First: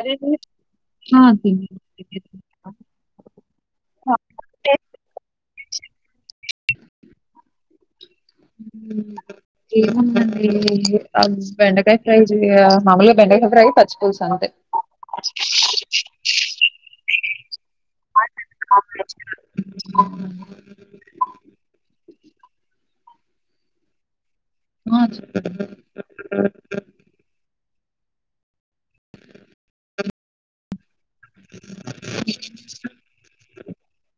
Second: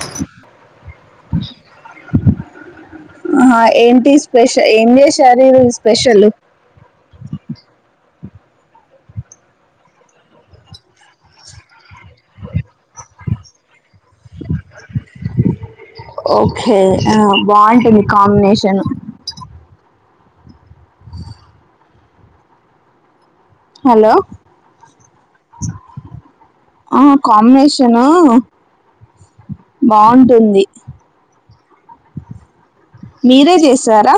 అరే ఆ తిన్నాను ఆ ఏంటి స్పెష ఏం చేశారు ఈ రో స్పెషలు ఏముందండి ఆ బెండకాయ ఫ్రై చేయ మామూలుగా బెండకాయ ఫ్రై పచ్చిపులుసు అంతే ఓకే ఆ బావుంటుంది కాంబినేషను ఆ హలో ఆ చెప్పు తనూ బాగుంటుంది మీరే చేస్ సరా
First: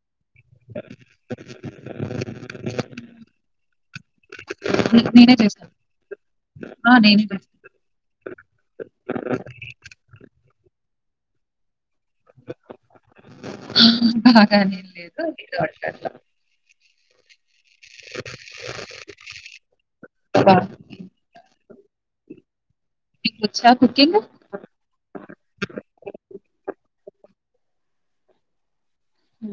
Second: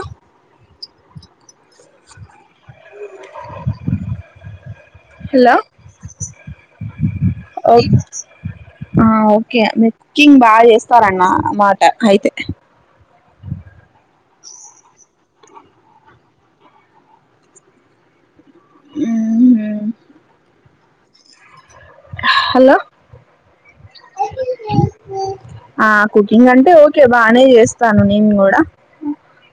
నే నేనే హలో చేశాను ఆ నేనే చేశాను ఓ ఆ ఒకే మీరు కుకింగ్ బా చేస్ తరాయన మా అ అయితే కానీ లేదు ఏదో అట్టట్ట ఆ హలో మీకొచ్చా కుకింగ్ ఆ కుకింగ్ అంటే ఓ ఓకే బానే చేస్తాను నేను గూడా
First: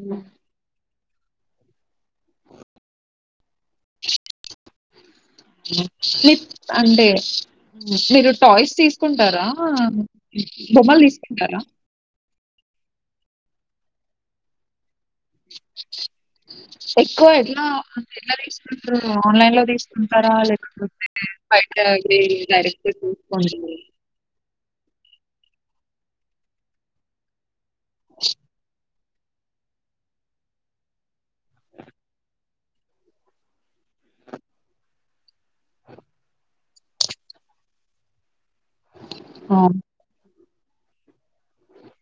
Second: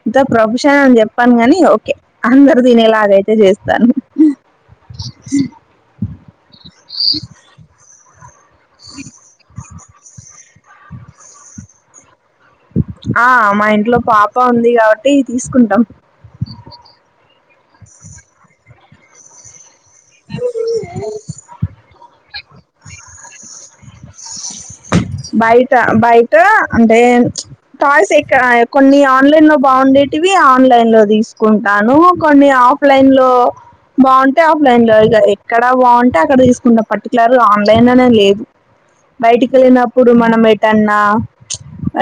అంత ప్రోబిషన్ అని చెప్ చెప్పను గాని ఓకే అందరు దినే లాగయితే చేస్తాను షిప్ అంటే మీరు టాయ్స్ తీసుకుంటారా బొమ్మలు తీసుకుంటారా ఆ మా ఇంట్లో పాప ఉంది కాబ తెయ్ తీసుకుంటాం ఆ అంటే ఎట్ల తీసుకుంట్రు ఆన్లైన్ లో తీస్ ఉంటరా లేకపోతే బైట ది డైరెక్ట్ తీసుకుంటారా బయట బయట అంటే టాయ్స్ ఎక్కడ కొన్ని ఆన్ ఆన్లైన్ లో బాగుండేటివి ఆన్లైన్ లో తీసుకుంటాను కొన్ని ఆఫ్లైన్ లో బాగుంటే ఆఫ్లైన్ లో ఇగ ఎక్కడ బాగుంటే అక్కడ తీసుకుంటా పర్టికులర్ ఆన్లైన్ అనే లేదు బయటి కెళ్ళిన ఇపుడు మనం ఎటన్నా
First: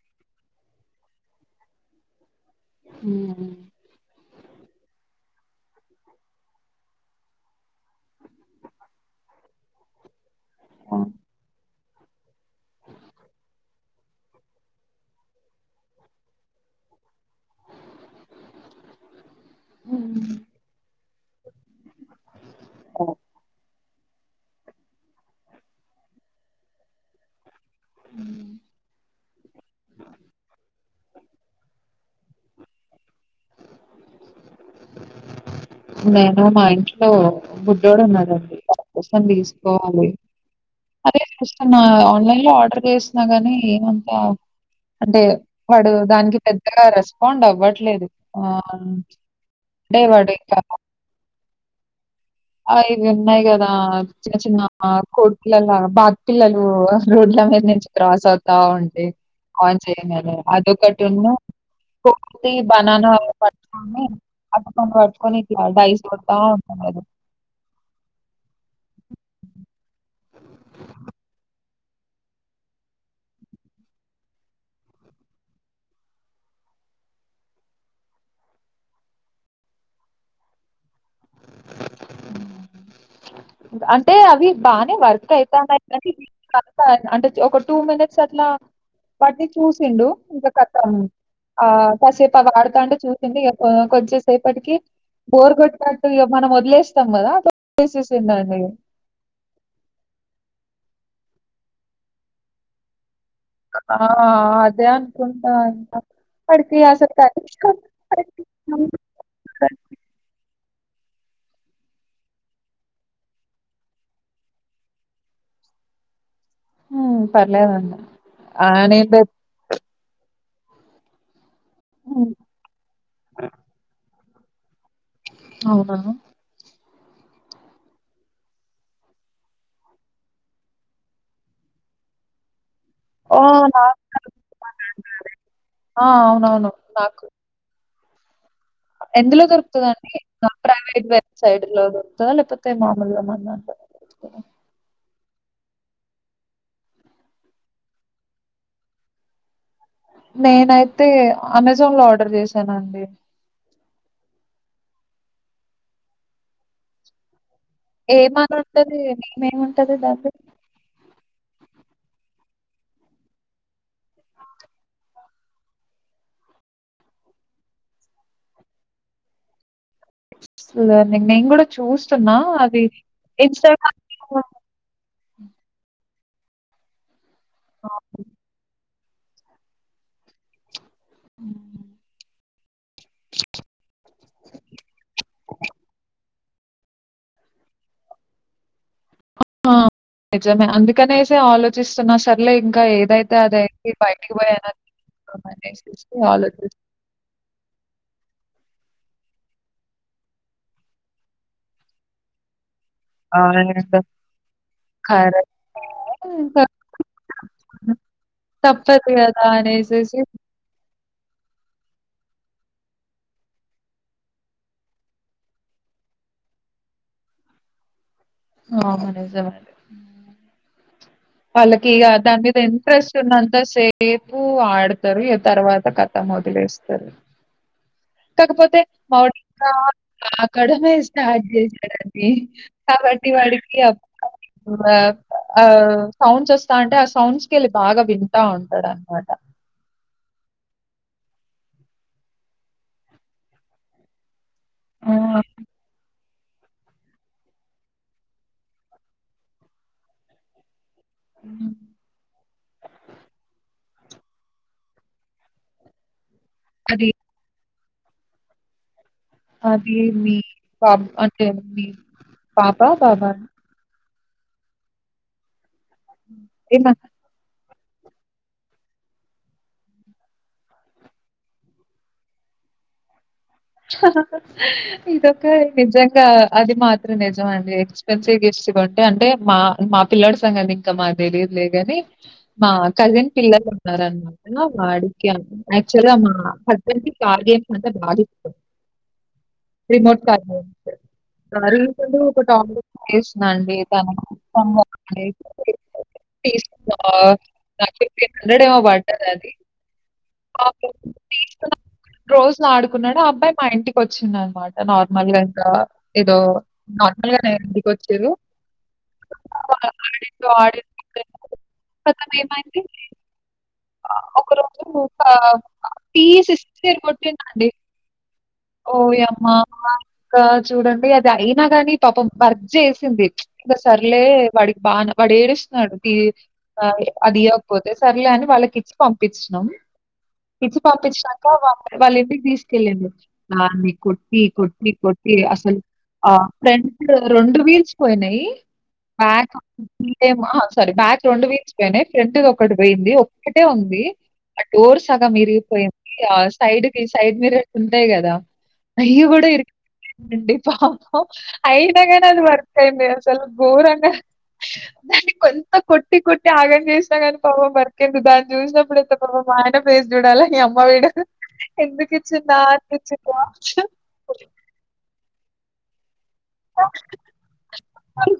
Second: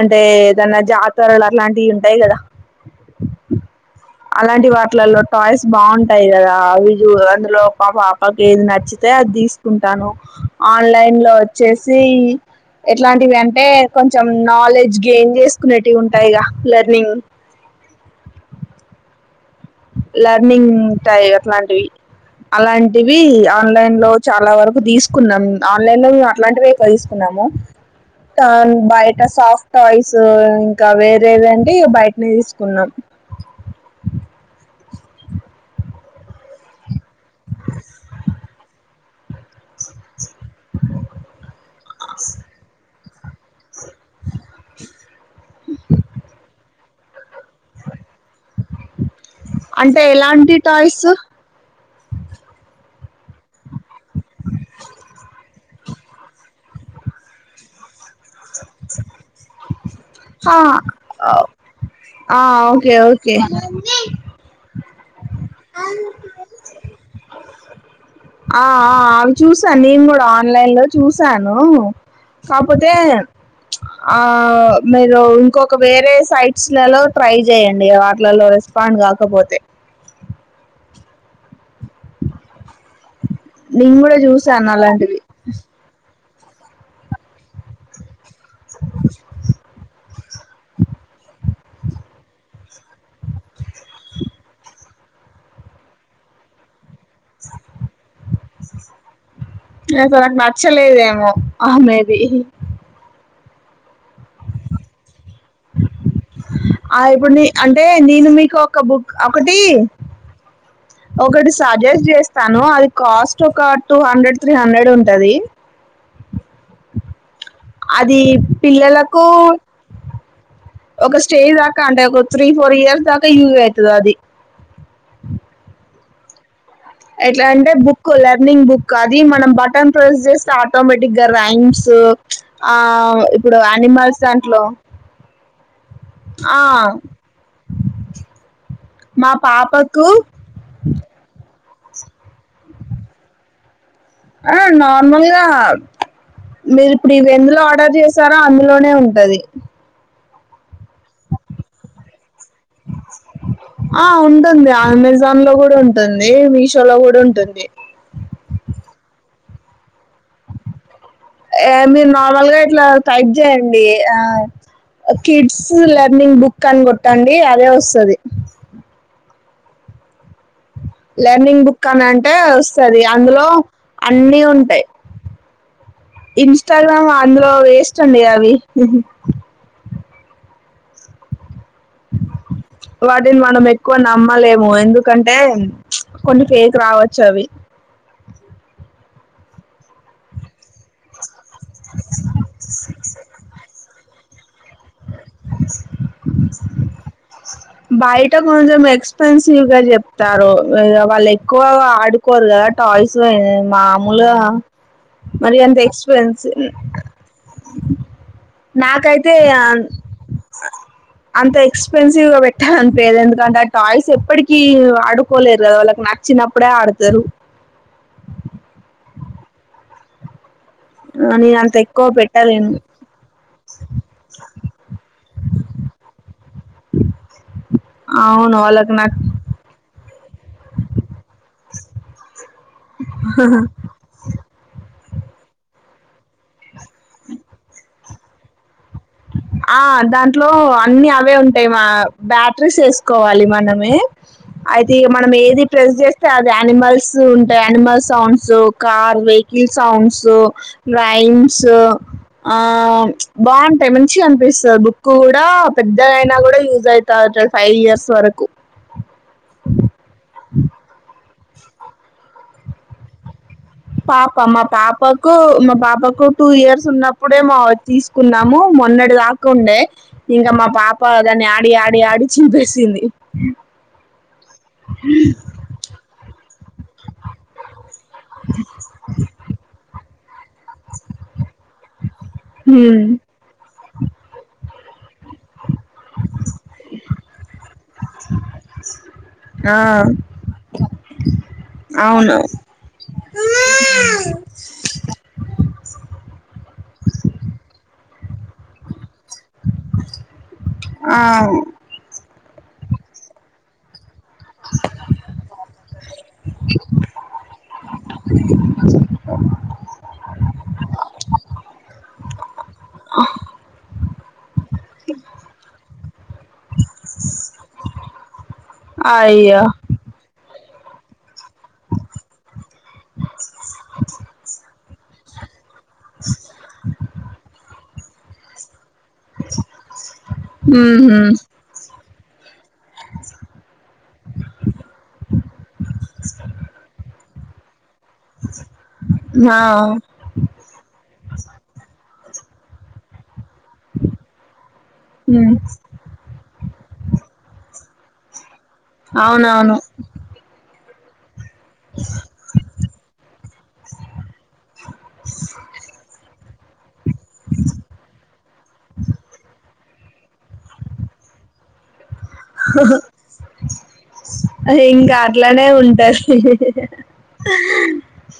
అంటే ఏదన్నా జాతరలు అలాంటివి ఉంటాయి కదా ఉమ్. అలాంటి వాటిలలో టాయ్స్ బాగుంటాయి కదా అవి అందులో పాప పాపకి ఏది నచ్చితే అది తీసుకుంటాను ఆన్లైన్ లో వచ్చేసి ది ఎట్లాంటివి అంటే కొంచెం నాలెడ్జ్ గెయిన్ చేసుకునేటివి ఉంటాయిగా లెర్నింగ్ లర్నింగ్ టాయి అట్లాంటివి అలాంటివి ఆన్లైన్ లో చాలా వరకు తీసుకున్నాం ఆన్లైన్ లో మేము అట్లాంటివే తీసుకున్నాము బయట సాఫ్ట్ టాయిస్ ఇంకా వేరే ఏదండీ బయట నేయి తీస్ కున్నాం నేను మా ఇంట్లో బుడ్డోడు ఉన్నాడండి, వాడి కోసం తీసుకోవాలి, అదే చూస్తున్న ఆన్లైన్ లో ఆర్డర్ చేసిన గాని. ఏమంతా అంటే వాడు దానికి పెద్ డా రస్ పాండ్ అవ్వట్లేదు హ్ అంటే వాడ్ ఇంక స్ ఐద్ ఉన్నయి గదా చిన్న చిన్న కోడ్ పిల్లల లాగ బాక్ పిల్లలు రోడ్ల మీద నుంచ్ క్రాస్ అవుతా ఉంటే ఆన్ చేయని అని, అదొకటిను ఆ కోతి ఓకే బనానా ఓకే పట్టుకొని అరటి పన్ పట్. కొని బైస్ వస్తా ఉంటుందిది ఆ అవి చూసాను నేను కూడా ఆన్లైన్ లో చూసాను కాపోతే ఆ మీరు ఇంకొక వేరే సైట్స్లలో ట్రై చేయడి వాటిలలో రెస్పాండ్ కాకపోతే నేను అంటే కూడా అవి చూసాను బానే అలాంటివి వర్క్ అయితాన్నాయినీ అంటే ఒక టూ మినిట్ అట్లా వాటిని చూసిండు ఇంకా ఖతం ఆ కాసేపు ఆ వాడతాంటే చూసింది ఇ కొంచంసేపటికి బోర్ కొట్టినట్టు మనం వదిలేస్తాం కదా అ వదిలేసింది అండి అ తనకు నచ్చలేదేమో ఆమెది ఆ అదే అణు ఆ ఇప్పుడు అంటే నేను మీకు ఒక బుక్ ఒకటి ఒకటి సజెస్ట్ చేస్తాను అది కాస్ట్ ఒక టూ హండ్రెడ్ త్రీ హండ్రెడ్ ఉంటది హ్మ్ పర్లేదండి అది ఆ నేను బె పిల్లలకు ఒక స్టేజ్ రా కంటే త్రీ ఫోర్ ఇయర్స్క యూస్ యవుతుద అది అవునా ఎట్లా అంటే బుక్ లెర్నింగ్ బుక్ అది మనం బటన్ ప్రెస్ చేస్తే ఆటోమేటిక్గా యామ్స్ ఆ ఓ ఇప్పుడు నాకు అనిమల్స్ దాంట్లో ఆ ఆ అవునవును నాకు మా ఎందులో పాపకు దొరుకుతుందిండి ప్రైవేట్ వెబ్సైట్ [unintelligible] లేకపోతే మామలుగా ఏమన్నా ఆ నర్మల్ గా మీరు ఇప్పుడు ఇవి ఎందులో ఆర్డర్ చేసారో అందులోనే ఉంటది. నేనైతే అమెజాన్ లో ఆర్డర్ చేసా స్నా నండి ఆ ఉంటుంది అమెజాన్ లో కూడా ఉంటుంది మీషో లో కూడా ఉంటుంది ఏమని ఉంటది మేమేమింటది దాద మీరు నార్మల్గా ఇట్లా టైప్ చేయండి ఆ కిడ్స్ లెర్నింగ్ బుక్ అని కొట్టండి అదే వస్తుంది అసలు నే నేను లెర్నింగ్ గూడా బుక్ అని అంటే చూస్తున్నా అది వస్తుంది అందులో అన్ని ఇన్‌స్టాగ్రామ్‌లో ఉంటాయి ఇన్స్టాగ్రామ్ అందులో వేస్ట్ అండి అవి ఉ వాటిని మనం ఎక్కువ నమ్మలేము ఎందుకంటే కొన్ని ఫేక్ రావచ్చు అవి అందుకని ఆలోచిస్తున్నా సర్లే ఇంకా ఏదైతే అదియితే బయ ఇకపాయి అనాధు [inaudible] అలోచిస్ బయట కొంచెం ఎక్స్పెన్సివ్ గా చెప్తారు వాళ్ళు ఎక్కువ ఆడుకోరు కదట్ టాయ్స్ అయింది అవునండి. మామూలు మరి ఎంత కరెక్టే. ఎక్స్పెన్స్వ్ ఇంకా తప్పదు నాకైతే గదా! అనేసేసి అంత ఎక్స్పెన్సివ్ గా పెట్టాలనిపదు ఎందుకంటే ఆ టాయ్స్ ఎప్పటికిీ ఆడుకోలేరు కదా వాళ్ళకి నచ్చినప్పుడే ఆడతారు ఆ మన స మరి నేను అంత వాళ్ళకి ఎక్కువ ఇక దాని మీద పెట్టలేను ఇంట్రెస్ట్ ఉన్నంతా సేపు ఆడతారు తర్వాత కథ వదిలేస్తారు అవును కాకపోతే వాళ్ళకి నాకు మౌనింగ్ అ కడమే స్టార్ట్ చేశాడుడి కాబట్టి వాడికి అబ్బ ఆ సాౌండ్స్ వాస్ అంటే ఆ సౌంస్కి వెళ్ బాగా వి ఉంటాడున ఆ దాని ఇంట్ లో అన్ని అవే ఉంటాయి మా బ్యాటరీస్ వేసుకోవాలి మనమే. అయితే ఇ ఆ! మనం ఏది ప్రెస్ చేస్త. అది అనిమల్స్ ఉంటాయి animal sounds car vehicle sounds. Rhymes హ్మ్. ఆ బాగుంట. టై నుంచి కనిపిస్తు బుక్ కూడా పెద్దగాయినా కూడా యజస్ అది అవుతే అ ఫై స్వరకు అది మీ బబ [inaudible] ది పాపా పాపా పాప మా పాపాకు మా పాప నాకు టూ ఇయర్స్ ఏమ ఉన్నప్పుడే మావచ్చు తీసుకున్నాము మొన్నటి దాకు ఉండే ఇంకా మా పాప దాన్ని ఆడి ఆడి ఆడి చంపే ఇదొక నిజంగా అది మాత్రం నిజమండీ న్ గిస్ట్గా కొంటే అంటే మా మా పిల్ల సంగం ఇంకా మా తెలియదులేగాని మా హ్మ్. కజిన్ పిల్లలు ఉన్నారు [unintelligible] వాడికి ఆక్చుల్గా మా హస్బెండ్ కి కాల్ చేసినంక బాధ ఆ రిమోట్ కార్ అవును [unintelligible] తీ నా ఫిఫ్టీ హండ్రెడ్ ఏమో పడ్డది అది ఆ అవును రోజు నాడు న్నాడు ఆ అబ్బాయి మా ఇంటికొచ్చి కోచిండు అన్నమాట నార్మల్ గా ఇంకా ఏదో నార్మల్ గానే ఇంటికి ఒచ్చిరూ [inaudible] ఏమైంది ఒక రోజు పా పి సిక్స్టిందండి ఓ యమ్మ అయ్యో చూడండి అది అయినా గాని పాపం వర్క్ చేసింది ఇంకా సర్లే వాడికి బానే వాడు ఏడుస్ డు ఆ అది ఈయ్యక పోతే సర్లే అని వాళ్ళకి ఇచ్చా పంపించినం ఇచ్చి ఉహు పంపించినాక వా వాళ్ళ తీస్ [unintelligible] వాన్నీ కొట్టి కొట్టి కొట్టి అసలు ఆ ఫ్రెంట్ లో రెండు వీల్స్ పోయినయి బ్యాక్ ఆ [inaudible] సారీ బ్యాక్ రెండు వీల్స్ పోయినయి ఫ్రంట్ ది ఒకటి పోయింది ఒక్ ఒక్కటే ఉంది ఆ డోర్ సగం ఉమ్ ఇరిగిపోయింది ఆ సైడ్ ఈ సైడ్ మిర్రర్స్ ఉంటయి కదా అయ్యి కూడా అవునవును విరిగిపోయినయి అండి పాపం అయినగాని అది వర్క్ అయింది అసలు గోరంగా దానికంత కొట్టి కొట్ ఆగం చేస్ పాపం వర్క్ అయింది దాని చూసినప్పుడు ఐతే పాపం [unintelligible] ఫేస్ చూడాలా నీ యమ్మా వీడు ఎందుకిన్ [unintelligible] అనిపించింది అ ఇ అట్లనే ఉంటంది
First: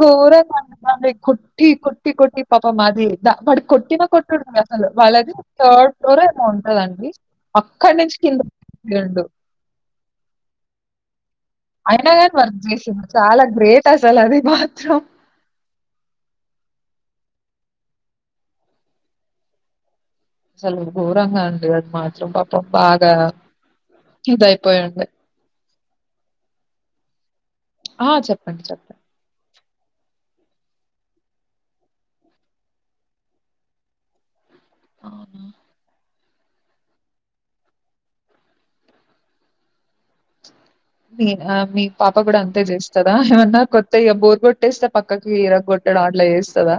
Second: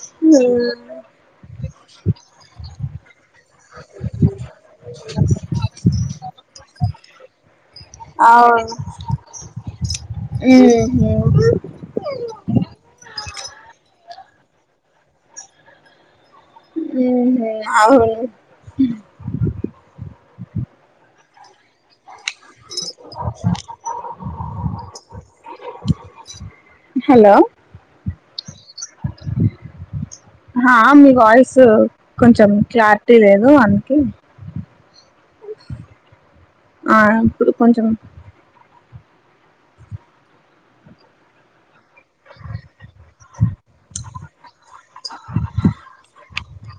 గోర కుట్టి కుట్టి కుట్టి ప పామ్ మది ద వాటి కొట్టిన కొట్టుడు అసలు వాళ్ళది థర్డ్ ఫ్లోర్ అమ ఉంటందండి అక్కడి నుంచి అవును కిందండు ఉహు అయినా కానీ వర్క్ చేసింది చాలా గ్రేట్ అసలు అది బాత్రరూమ్ అవు అసలు గోరంగ అండి మాత్రం పాపం బాగా ఇదయిపోయింది హలో ఆ చెప్పండి చెప్పండి హా మీ వాయిస్ కొంచెం క్లారిటీ లేదు అనకి. ఆవున్ ఆ ఇప్పుడు కొంచం మీ ఆ మీ పాప కూడా అంతే చేస్తదా ఏమన్నా కొత్త బోర్గొట్ టేస్తే పక్కకి విరగకొట్టడం అట్ల చేస్ తదా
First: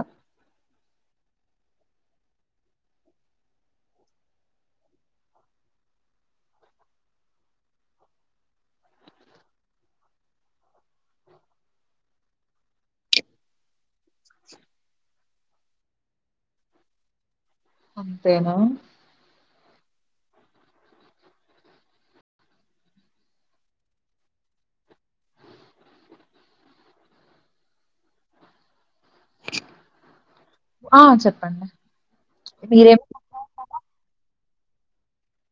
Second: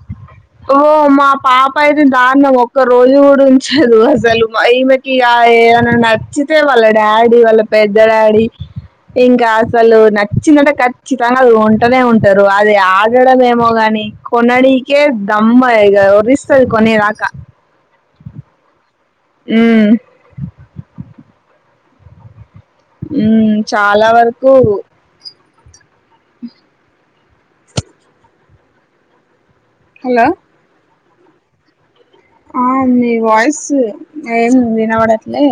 ఓ మా పాప అయితే దారుణం ఒక్క రోజు కూడా ఉంచదు అసలు మై ఈమెకి ఏమైనా నచ్చితే వాళ్ళ డాడీ, వాళ్ళ పెద్ద డాడీ ఇంకా అసలు నచ్చినట్టే ఖచ్చితంగా అది కొంటనే ఉంటారు. అది ఆడడేమో గాని కొననీకే రమ్మ ఇగ ఒర్రిస్క్ అది కొనేదాకా అంతేనా ఉమ్ ఉమ్ చాలా వరకు హలో ఆ చెప్పండి ఆ మీరేం మీ వాయిసు ఏందీ వినపడట్లే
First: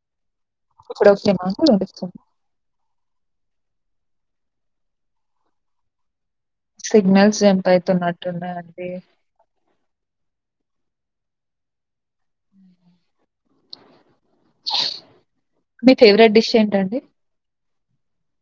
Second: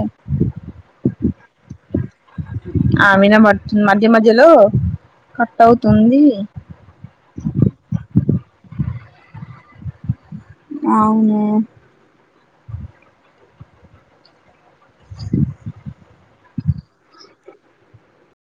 ఇప్పుడు ఓకే నా వినిపిస్తుం ఆ వినబడుతుంద్ మధ్య మధ్యలో కట్ అవుతుంది సిగ్నల్స్ జంప్ అయితున్నట్టున్నాయండి అవునా మీ ఫేవరెట్ డిష్ ఏంటండి